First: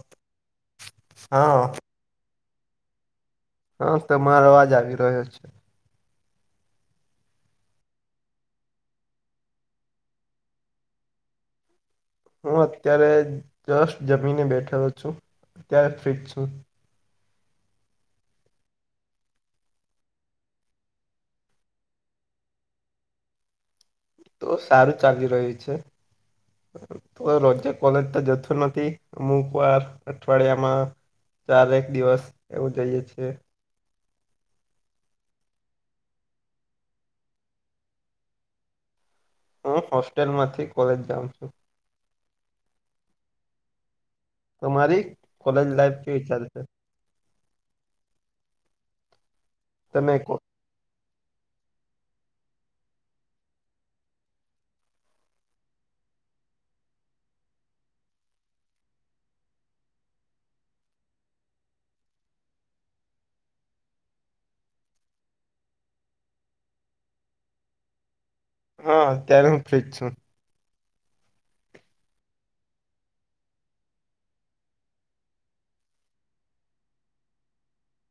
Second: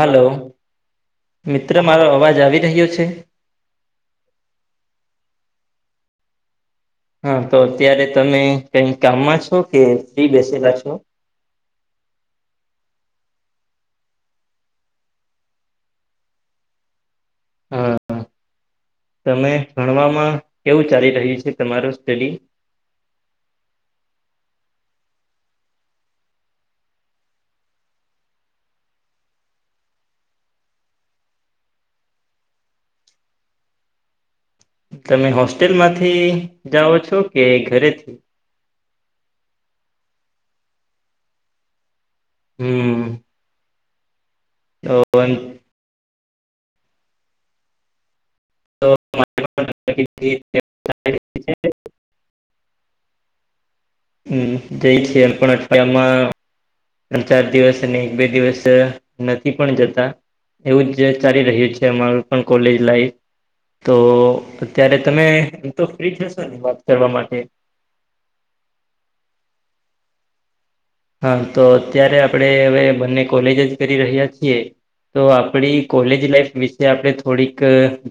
Hello, હા મિત્ર મારો અવાજ આવી રહ્યો છે. હા તમારો અવાજ આવી રહ્યો છે. હા તો અત્યારે તમે કઈક કામમાં છો કે ફ્રી બેસેલા છો. હું અત્યારે જસ્ટ જમીને બેઠેલો છું અત્યારે ફ્રીજ છું. હા તમે ભણવામાં કેવું ચાલી રહ્યું છે તમારું સ્ટડી તો સારું ચાલી રહ્યું છે. તો રોજે કોલેજ તો જતો નથી અમુક વાર અઠવાડિયામાં ચારેક દિવસ એવું જઈએ છીએ. તમે હોસ્ટેલ માંથી જાઓ છો કે ઘરેથી, હું હોસ્ટેલ માંથી કોલેજ જાઉ છું. હમ, હમ તમારી કોલેજ લાઈફ કેવી ચાલે છે? તમે કો [inaudible] હમ્મ, ત ઈ સેલ પણ અઠવાડિયામાં ત્રણ ચાર દિવસ અને એક બે દિવસ નથી પણ જતાં. એવું જ ચાલી રહ્યું છે અમારું પણ કોલેજ લાઈફ. તો અત્યારે તમે એમ તો ફ્રી જ હશોને વાત કરવા માટે? હા અત્યારે હું ફ્રી જ છું. હા તો અત્યારે આપણેે હવે બંને કોલેજ જ કરી રહ્યા છીએ. તો આપણી કોલેજ લાઈફ વિશે આપણે થોડીક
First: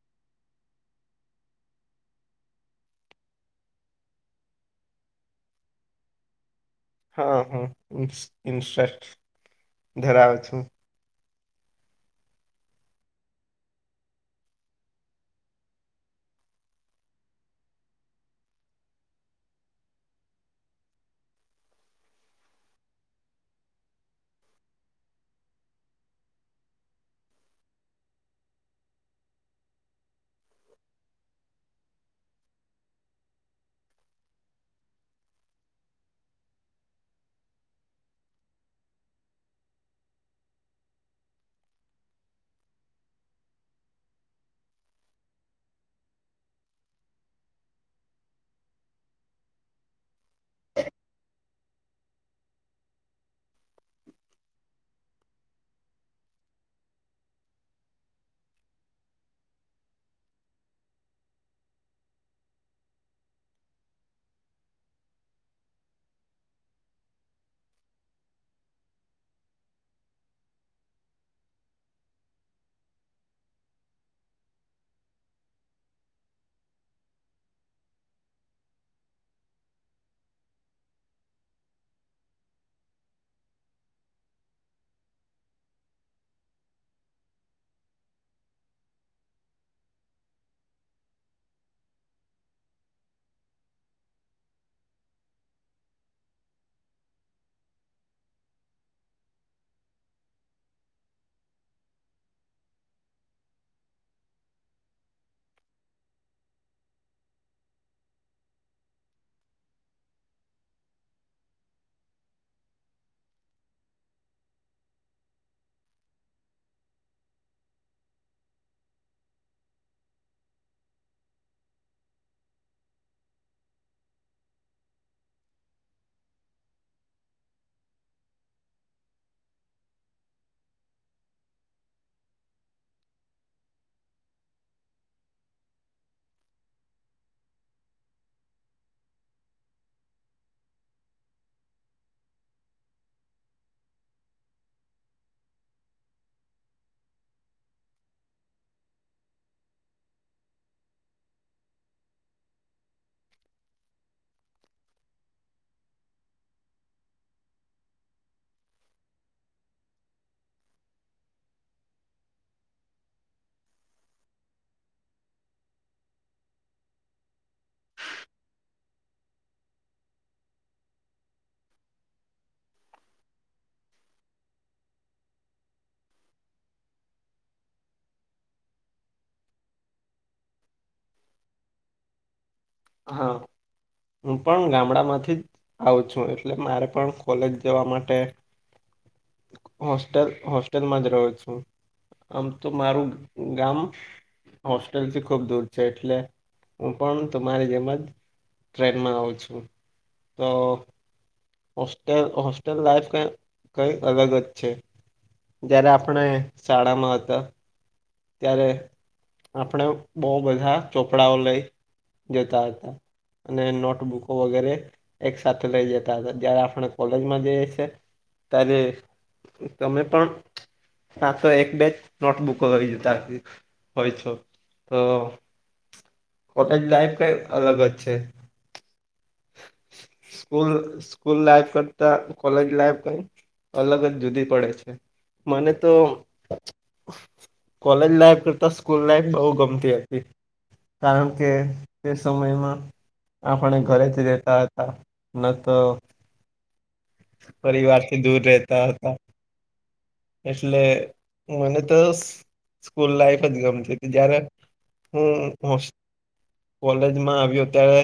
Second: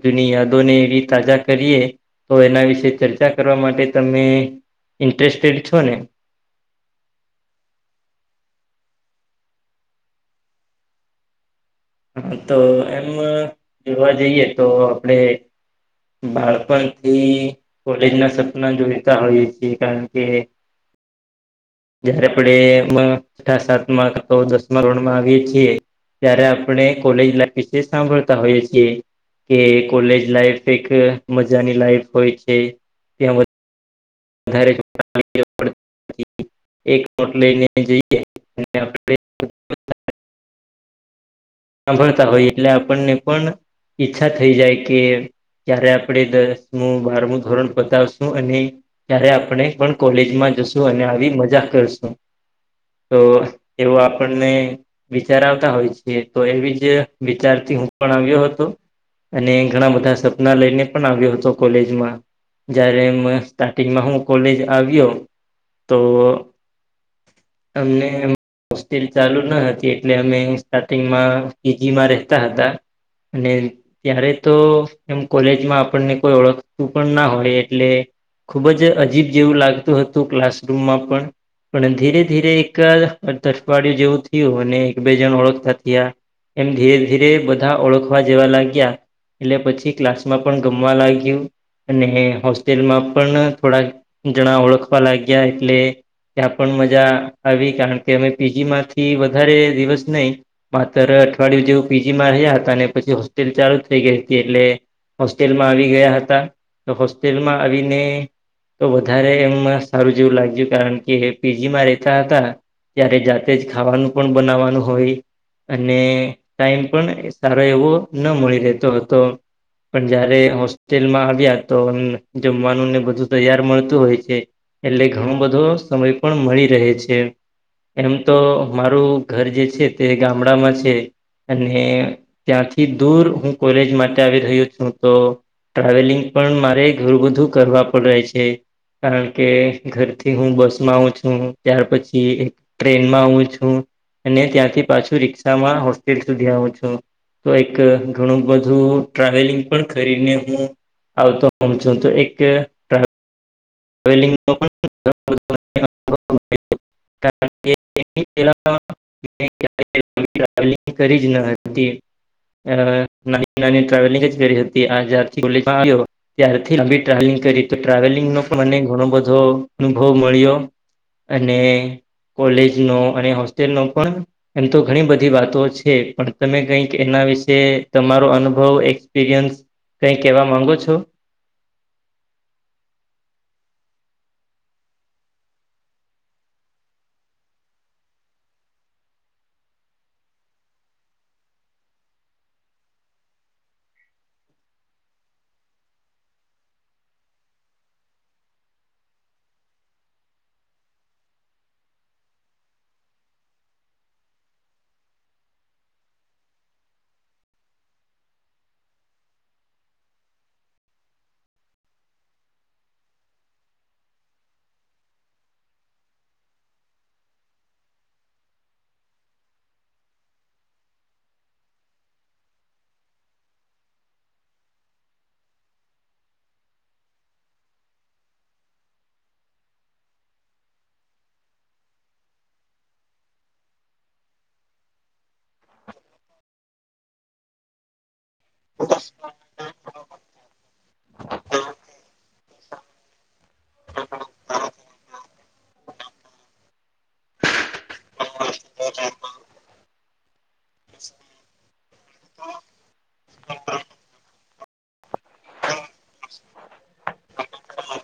જુની યાદોને એવી તાજા કરીએ. તો એના વિશે ચર્ચા કરવા માટે તમે ઈન્ટરેસ્ટેડ છો ને? હા હું ઈ ઈન્સ્ટસ્ટ ધરાવું છું. હા તો એમ જોવા જઈએ તો આપડે બાળપણથી કોલેજના સપનાં જોઈતા હોઈએ છીએ કારણ કે જયારે આપણે એમાં છઠ્ઠા સાતમાં કાતો દસમાં ધોરણમાં આવીએ છીએ. ત્યારે આપણે કોલેજ લાઈફ વિશે સાંભળતાં હોઈએ છીએ. કે કોલેજ લાઈફ એક મજાની લાઈફ હોય છે ત્યાં વ ધારે [inaudible] એક નોટ લઈને જઈએ ને આપણે સાંભળતા હોય એટલે આપણને પણ ઈચ્છા થઈ જાય કે ક્યારે આપણે દસમું, બારમું ધોરણ પતાવશું અને ક્યારે આપણે પણ કોલેજમાં જશું અને આવી મજા કરશું. તો એવા આપણને વિચાર આવતા હોય છે. તો એવી જ વિચારથી હું પણ આવ્યો હતો. અને ઘણાં બધાં સપના લઈને પણ આવ્યો હતો કોલેજમાં. જ્યારે મ સ્ટાર્ટિંગમાં હું કોલેજ આવ્યો તો તમને એમ હોસ્ટેલ ચાલુ ન હતી એટલે અમે ઈન્સ્ટા ટિન્ગમાં પીજીમાં રહેતાં હતાં અને ત્યારે તો એમ કોલેજમાં આપણને કોઈ ઓળખતું પણ ના હોય એટલે ખૂબ જ અજીબ જેવું લાગતું હતું ક્લાસરૂમમાં પણ. પણ એમ ધીરે ધીરે એક તઠવાડિયું જેવું થયું અને એક બે જણ ઓળખતાં ગયાં એમ ધીરે-ધીરે બધાં ઓળખવા જેવા લાગ્યાં. એટલે પછી ક્લાસમાં પણ ગમવા લાગ્યું. અને હે હોસ્ટેલમાં પણ થોડાક જણા ઓળખવા લાગ્યા એટલે ત્યાં પણ મજા આવી કારણ કે અમે પી જી માંથી વધારે દિવસ નહીં માત્ર અઠવાડિયું જેવું પીજીમાં રહ્યા હતાં ને પછી હોસ્ટેલ ચાલુ થઈ ગઈ હતી એટલે હોસ્ટેલમાં આવી ગયાં હતાં તો હોસ્ટેલમાં આવીને તો વધારે એમ સારું જેવું લાગ્યું કારણ કે પી જી માં રહેતા હતાં ત્યારે જાતે જ ખાવાનું પણ બનાવવાનું હોય અને ટાઈમ પણ સારો એવો ન મળી રહેતો હતો. પણ જ્યારે હોસ્ટેલમાં આવ્યા તો જમવાનું ને બધું તૈયાર મળતું હોય છે. એટલે ઘણો બધો સમય પણ મળી રહે છે. એમ તો મારું ઘર જે છે તે ગામડામાં છે. અને ત્યાંથી દૂર હું કોલેજ માટે આવી રહ્યો છું તો ટ્રાવેલિંગ પણ મારે ઘણું બધું કરવા પડે છે. કારણ કે ઘરથી હું બસમાં આવું છું ત્યાર પછી એ ટ્રેનમાં આવું છું અને ત્યાંથી પાછું રિક્ષામાં હોસ્ટેલ સુધી આવું છું. તો એક ઘણું બધું ટ્રાવેલિંગ પણ કરીને હું આવતો હોઉં છું તો એક ટ્રા ટ્રાવેલિંગનો પણ [inaudible] [inaudible] કારણ કે [inaudible] [inaudible] ટ્રાવલિંગ કરી જ ન હતી અહ નાની નાની ટ્રાવેલિંગ જ ફેરી હતી આ ત્યારથી અભી ટ્રાવેલિંગ કરી તો ટ્રાવેલિંગ ન પણ મને ઘણો બધો અનુભવ મળ્યો અને કોલેજ નો અને હોસ્ટેલ નો પણ એમ તો ઘણી બધી વાતો છે પણ તમે કઈક એના વિશે તમારો અનુભવ એક્સપિરિયન્સ કઈ કહેવા માગો છો? હા, હું પણ ગામડા માંથી જ આવું છું એટલે મારે પણ કોલેજ જવા માટે હોસ્ટેલ હોસ્ટેલમાં જ રહ્યો છું. આમ તો મારું ગામ હોસ્ટેલથી ખૂબ દૂર છે એટલે હું પણ તમારી જેમ જ ટ્રેનમાં આવું છું તો હોસ્ટેલ હોસ્ટેલ લાઈફ કઈ કઈ અલગ જ છે. જયારે આપણે શાળા માં હતા ત્યારે આપણે બહુ બધા ચોપડાઓ લઈ જતા હતા અને નોટબુક વગેરે એક સાથે લઈ જતા હતા જારે આપણે કોલેજમાં જઈએ છે ત્યારે તમે પણ સાચો એક બેચ નોટબુકો લઈ ચાથી હોય છો તો કોલેજ લાઈફ કઈ અલગ જ છે. [inaudible] સ્કૂલ સ્કૂલ લાઈફ કરતા કોલેજ લાઈફ કઈ અલગ જ જુદી પડે છે. મને તો કોલેજ લાઈફ કરતા સ્કૂલ લાઈફ બહુ ગમતી હતી કારણ કે તે સમયમાં આપણે ઘરેથી જ રહેતા હતા ન તો પરિવારથી દૂર રહેતા હતા એટલે મને તો સ્કૂલ લાઈફ જ ગમતી જય્યારે હું કોલેજમાં આવ્યો ત્યારે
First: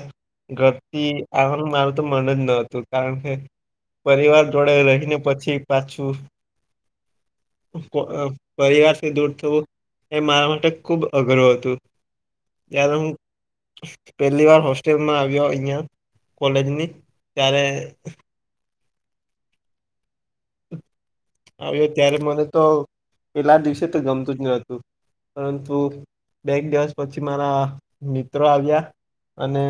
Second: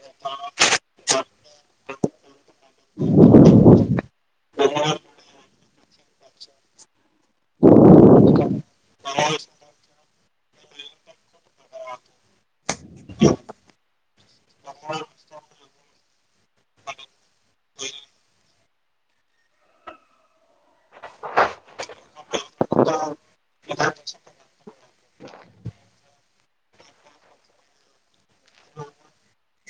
ગરતી આવવાનું મારું તો મન જ ન હતું કારણ કે પરિવાર જોડે રહીને પછી પાછું. પ અ પરિવારથી દૂર થવું એ મારા માટે ખુબ અઘરું હતું ત્યારે હું પેલી વાર હોસ્ટેલમાં આવ્યો અહિયા કોલેજની ત્યારે આવ્યો ત્યારે મને તો પેલા દિવસે તો ગમતું જ નો તું પરંતુ બે દિવસ પછી મારા મિત્રો આવ્યા અને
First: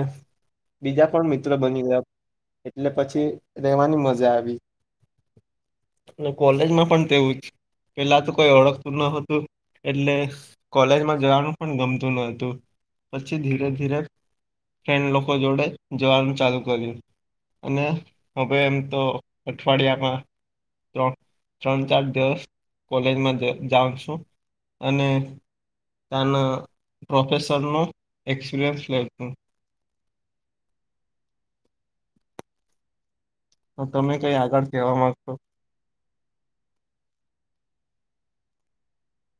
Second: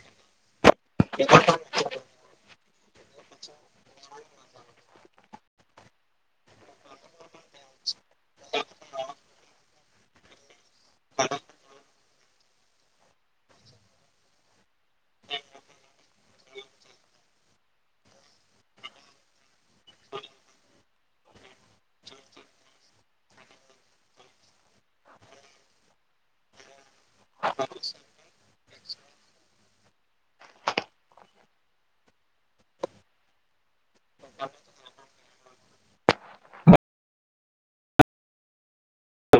બીજા પણ મિત્રો બની ગયા એટલે પછી રેવાની મજા આવી અને કોલેજમાં પણ તેવું જ પેલા તો કોઈ ઓળખતું ન હતું એટલે કોલેજમાં જવાનું પણ ગમતું ન હતું પછી ધીરે ધીરે કે એ લોકો જોડે જવાનું ચાલુ કર્યું અને હવે એમ તો અઠવાડિયામાં ત્રણ ત્રણ ચાર દિવસ કોલેજમાં જ જાઉ છું અને તા ન પ્રોફેસર નુ એક્સપીરયન્સ લે શું તો તમે કઈ આગળ જવા માંગશો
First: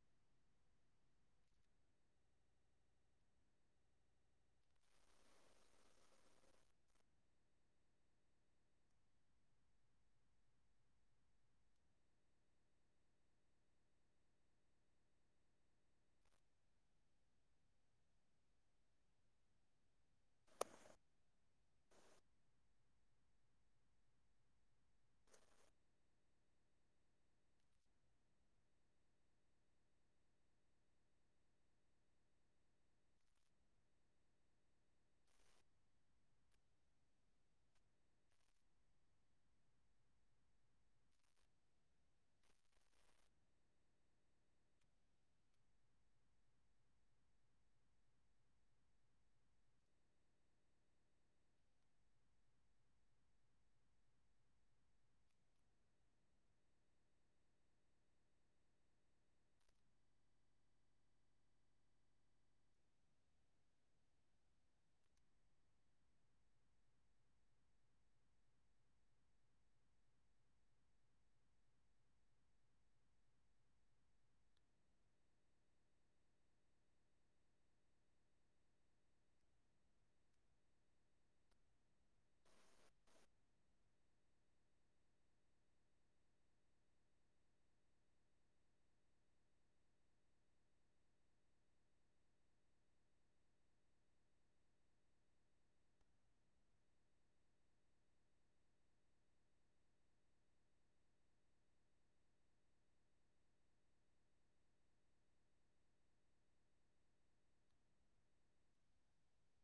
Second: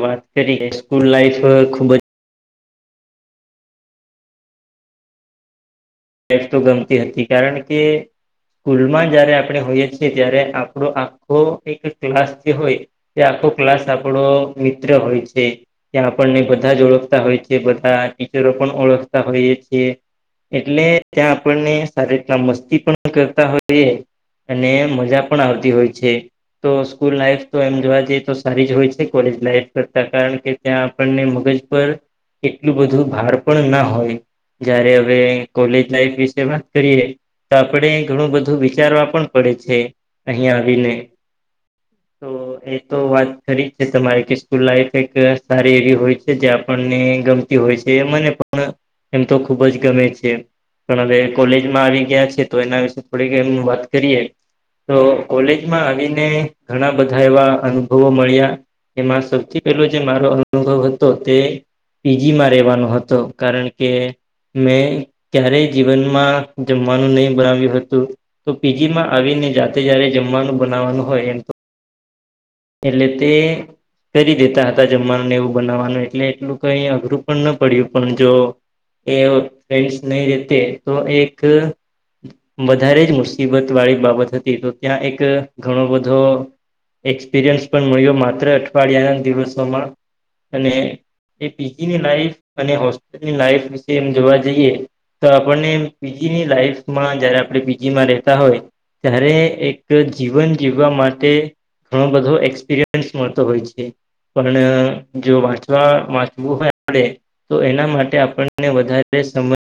વાત કરી સ્કૂલ અ લાઈફ ખુબ જ તે તો ગમતી હતી કારણ કે સ્કૂલમાં જયારે આપણે હોઈએ છીએ ત્યારે આપણો આખો એક ક્લાસ જે હોય તે આખો ક્લાસ આપણો મિત્ર હોય છે. ત્યાં આપણને બધા જ ઓળખતા હોય છે. બધા ટીચરો પણ ઓળખતા હોઈએ છીએ. એટલે ત્યાં આપણને સારી રીતના મસ્તી પણ કરતા હોઈએ. અને મજા પણ આવતી હોય છે. તો સ્કૂલ લાઈફ તો એમ જોવા જઈએ તો સારી જ હોય છે, કોલેજ લાઈફ કરતા. કારણ કે ત્યાં આપણને મગજ પર એટલું બધું ભાર પણ ના હોય. જયારે હવે કોલેજ લાઈફ વિશે વાત કરીએ. તો આપણે ઘણું બધું વિચારવા પણ પડે છે અહીં આવીને. તો એ તો વાત ખરી જ છે તમારે કે સ્કૂલ લાઈફ એક સારી એવી હોય છે. જે આપણને ગમ તી હોય છે. એ મને પણ એમ તો ખુબ જ ગમે છે. પણ હવે કોલેજમાં આવી ગયા છે તો એના વિશે થોડી એમ વાત કરીએ. તો કોલેજમાં આવીને ઘણા બધા એવા અનુભવો મળ્યા. એમાં સૌથી પહેલો જે મારો અનુભવ હતો તે પીજીમાં રહેવાનો હતો. કારણ કે મેં ક્યારેય જીવનમાં જમવાનું નહી બનાવ્યું હતું. તો પીજી માં આવીને જાતે જ્યારે જમવાનું બનાવાનું હોય એમ તો એટલે તે કરી દેતા હતા જમવાનું ને એવું બનાવવાનું એટલે એટલું કઈ અઘરું પણ ન પડ્યું પણ જો એ ફ્રેન્ડસ નહી રહેતે તો એક અ વધારે જ મુસીબત વાળી બાબત હતી, તો ત્યાં એક ઘણો બધો એક્સપિરિયન્સ પણ મળ્યો માત્ર અઠવાડિયાના દિવસોમાં અને એ પીજીની લાઈફ અને હોસ્ટેલની લાઈફ વિશે એમ જોવા જઈએ તો આપણને એમ પીજીની લાઈફમાં જયારે આપણે પીજીમાં રહેેતા હોય. ત્યારે એક જીવન જીવવા માટે ઘણો બધો એક્સપિરિયન્સ મળતો હોય છે. પણ જો વાંચવા વાંચવું હોય આપણે તો એના માટે આપણને વધારે સમય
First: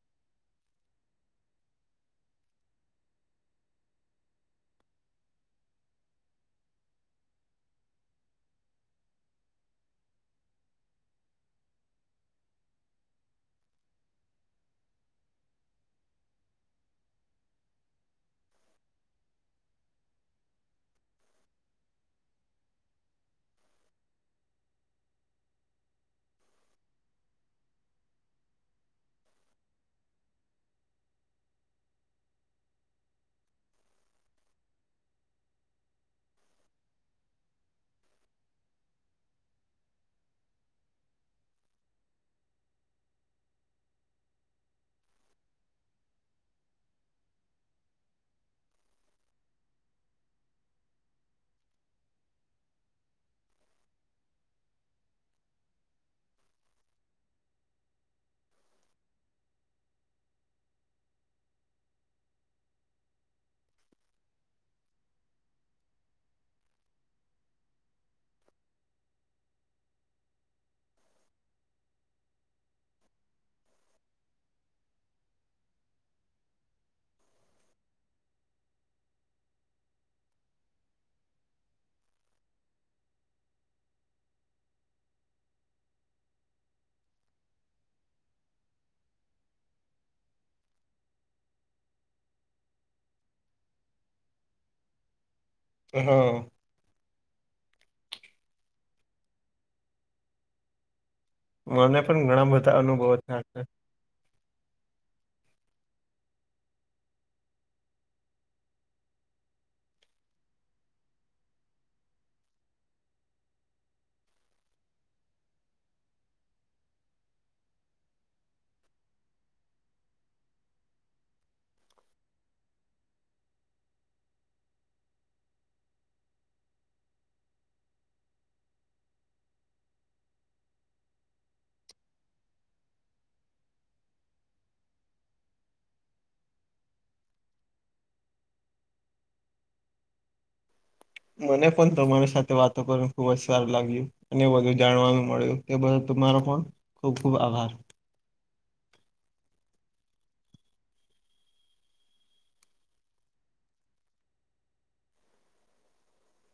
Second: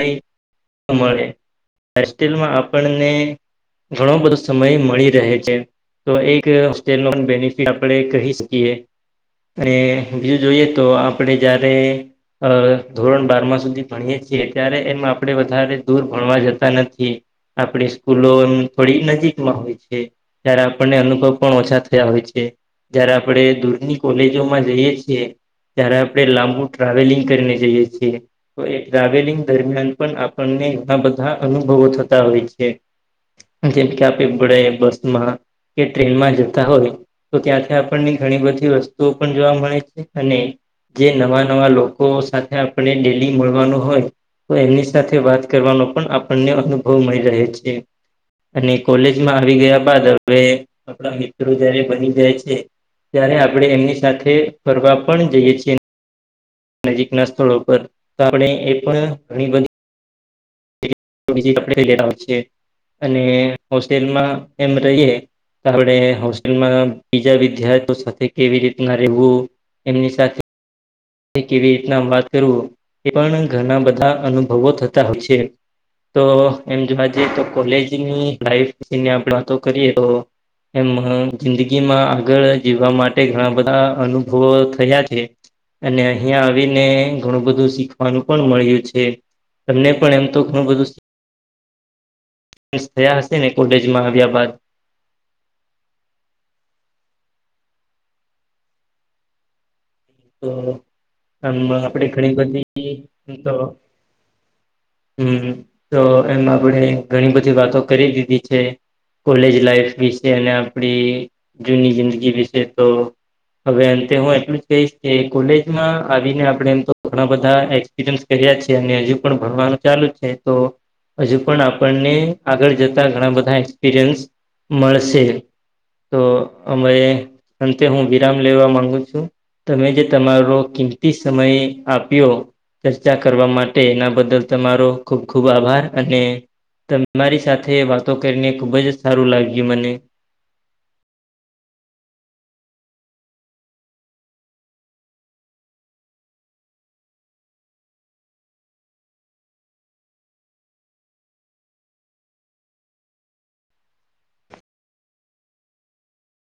નહીં મળે, હોસ્ટેલમાં આપણને ઘણો બધો સમય મળી રહે છે. તો એક હોસ્ટેલ નો બેનિફિટ આપણે કહી શકીએ. અને બીલ જોઈએ તો આપણે જ્યારે અ ધોરણ બારમાં સુધી ભણીએ જ એ ત્યારે એમાં આપડે વધારે દૂર ભણવા જતા નથી. આપડી સ્કૂલો એમ થોડી નજીકમાં હોય છે. ત્યારે આપણને અનુભવ પણ ઓછા થયા હોય છે. જયારે આપણે દૂરની કોલેજોમાં જઈએ છીએ. ત્યારે આપણે લાંબુ ટ્રાવેલિંગ કરીને જઈએ છીએ તો એ ટ્રાવેલિંગ દરમિયાન પણ આપણને ઘણા બધા અનુભવો થતા હોય છે. જેમ કે આપે બડે બસ માં કે ટ્રેનમાં જતા હોય. તો ત્યાંથી આપણને ઘણી બધી વસ્તુઓ પણ જોવા મળે છે અને જે નવા નવા લોકો સાથે આપણે ડેલી મળવાનું હોય તો એમની સાથે વાત કરવાનો પણ આપણને અનુભવ મળી રહે છે. અને કોલેજમાં આવી ગયા બાદ હવે આપણા મિત્રો જયારે બની જાય છે. ત્યારે આપણે એમની સાથે ફરવા પણ જઈએ છીએ. નજીક ના સ્થળો પર તો આપણે એ પણ ઘણી બધી [unintelligible] અને હોસ્ટેલમાં એમ રહીએ આપણે હોસ્ટેલમાં બીજા વિદ્યાર્થીઓ સાથે કેવી રીતના રહેવું એમની સાથે એ કેવી રીતના વાત કરવુ, એ પણ ઘણા બધા અનુભવો થતા હોય છે. તો એમ જોવા જઈએ તો કોલેજની લાઈફ વિશે આપણે વાતો કરીએ તો એમ જિંદગીમાં આગળ જીવવા માટે ઘણા બધા અનુભવો થયા છે. અને અહિયાં આવીને ઘણું બધું શીખવાનું પણ મળ્યું છે, તમને પણ એમ [unintelligible] થયા હશે ને કોલેજમાં આવ્યા બાદ અ હ તો એમ મને આપડે પણ ઘણી ઘણા વખત બધા બીડી અનુભવો થયા પીતો. છે હમ તો એમાં આપણેે ઘણી બધી વાતો કરી દીધી છે. કોલેજ લાઈફ વિશે અને આપણી જૂની જિંદગી વિશે તો હવે અંતે હું એટલું જ કહીશ કોલેજમાં આવીને આપણે એમ તો ઘણા બધા એક્સપિરયન્સ કર્યા છે અને હજુ પણ ભણવાનું ચાલુ છે. તો હજુ પણ આપણને આગળ જતા ઘણા બધા એક્સપિરિયન્સ મળશે, તો અમે અંતે હું વિરામ લેવા માંગુ છું. તમે જે તમારો કિંમતી સમય આપ્યો ચર્ચા કરવા માટે એના બદલ તમારો ખૂબ ખુબ આભાર અને તમારી સાથે વાતો કરીને ખુબ જ સારું લાગ્યું મને. મને પણ તમારી સાથે વાતો કરીને ખુબ જ સારું લાગ્યું અને વધું જાણવાનું મળ્યું તે બદલ તમારો પણ ખુબ ખુબ આભાર.